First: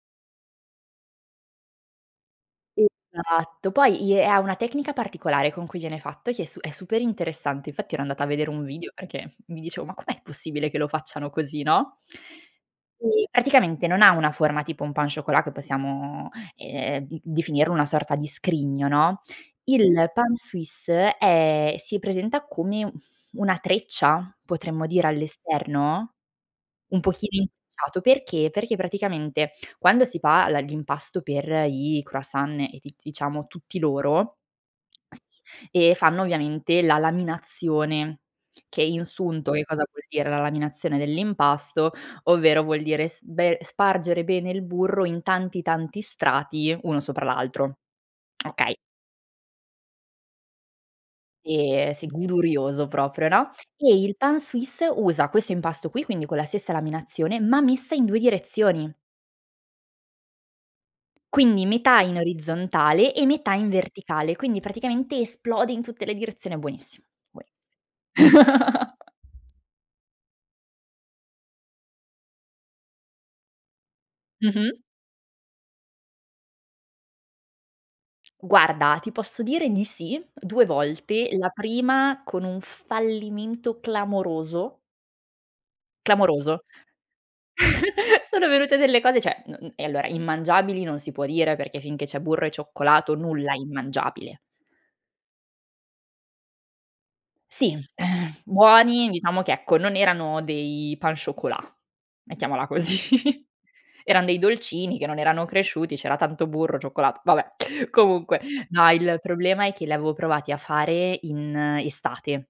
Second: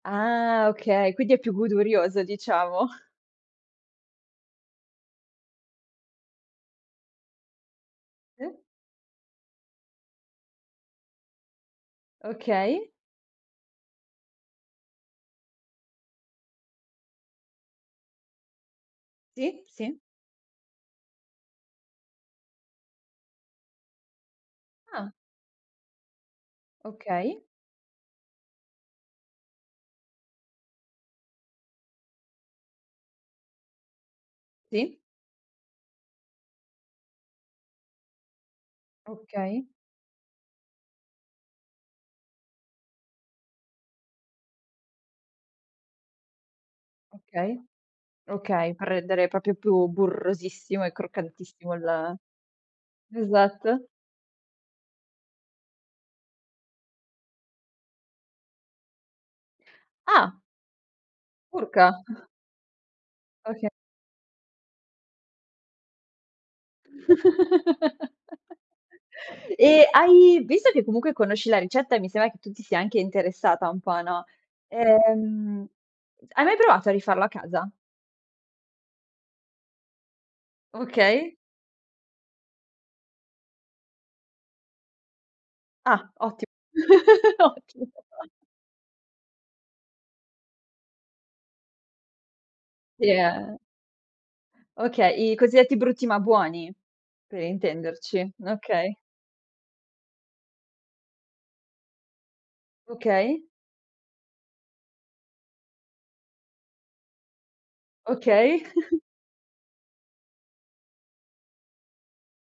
Ah, okay. Quindi, è più godurioso diciamo. Esatto. Poi, i è ha una tecnica particolare con cui viene fatto che è su è super interessante, infatti ero andata a vedere Sì? un video perché mi dicevo: "Ma com'è possibile che lo facciano così." no? Okay. Eh, praticamente non ha una forma tipo un pain au chocolat che possiamo, ehm, d definirlo una sorta di scrigno, no? Sì, sì. Il pain suisse è si presenta come, mhmm, una treccia, potremmo dire Ah. all'esterno? Un Okay. pochino intrecciato. Perché? Perché praticamente quando si pa la l'impasto per i croissant e d diciamo tutti loro Sì. Sì. E fanno ovviamente la laminazione, che in sunto, che Okay. cosa vuol dire la laminazione dell'impasto? Ovvero vuol dire sbe spargere bene il burro in tanti tanti strati uno sopra Okay. l'altro. Okay, Okay. per rendere proprio più burrosissimo e croccantissimo E sei il godurioso proprio, no? Esatto. E, il pain suisse usa questo impasto qui, quindi con la stessa laminazione, ma messa in 2 direzioni. Ah! Quindi Urca. metà in orizzontale, e metà in Oka verticale, quindi praticamente esplode in tutte le direzioni, buonissimo. Buonissi Eh, hai visto che comunque conosci la ricetta, e mi sembra che tu ti sia anche interessata un po', no, Mh-mh. ehm, c hai mai provato a rifarlo a casa? Guarda, ti posso dire di sì. 2 volte. Okay. La prima con un fallimento clamoroso. Ah, otti Clamoroso. ottimo. Sono venute delle cose, cioè, non eh, allora immangiabili non si può dire perché finché c'è burro e Sì, cioccolato, nulla è eh?! immangiabile. Okay, i cosiddetti brutti ma buoni per Sì. Uhm, intenderci, okay. buoni diciamo che, ecco, non erano dei pain chocolat, mettiamola così. Okay. Erano dei dolcini che non erano cresciuti, c'era tanto burro, cioccolato, vabbè. Comunque Okay. no, il problema è che li avevo provati a fare in estate.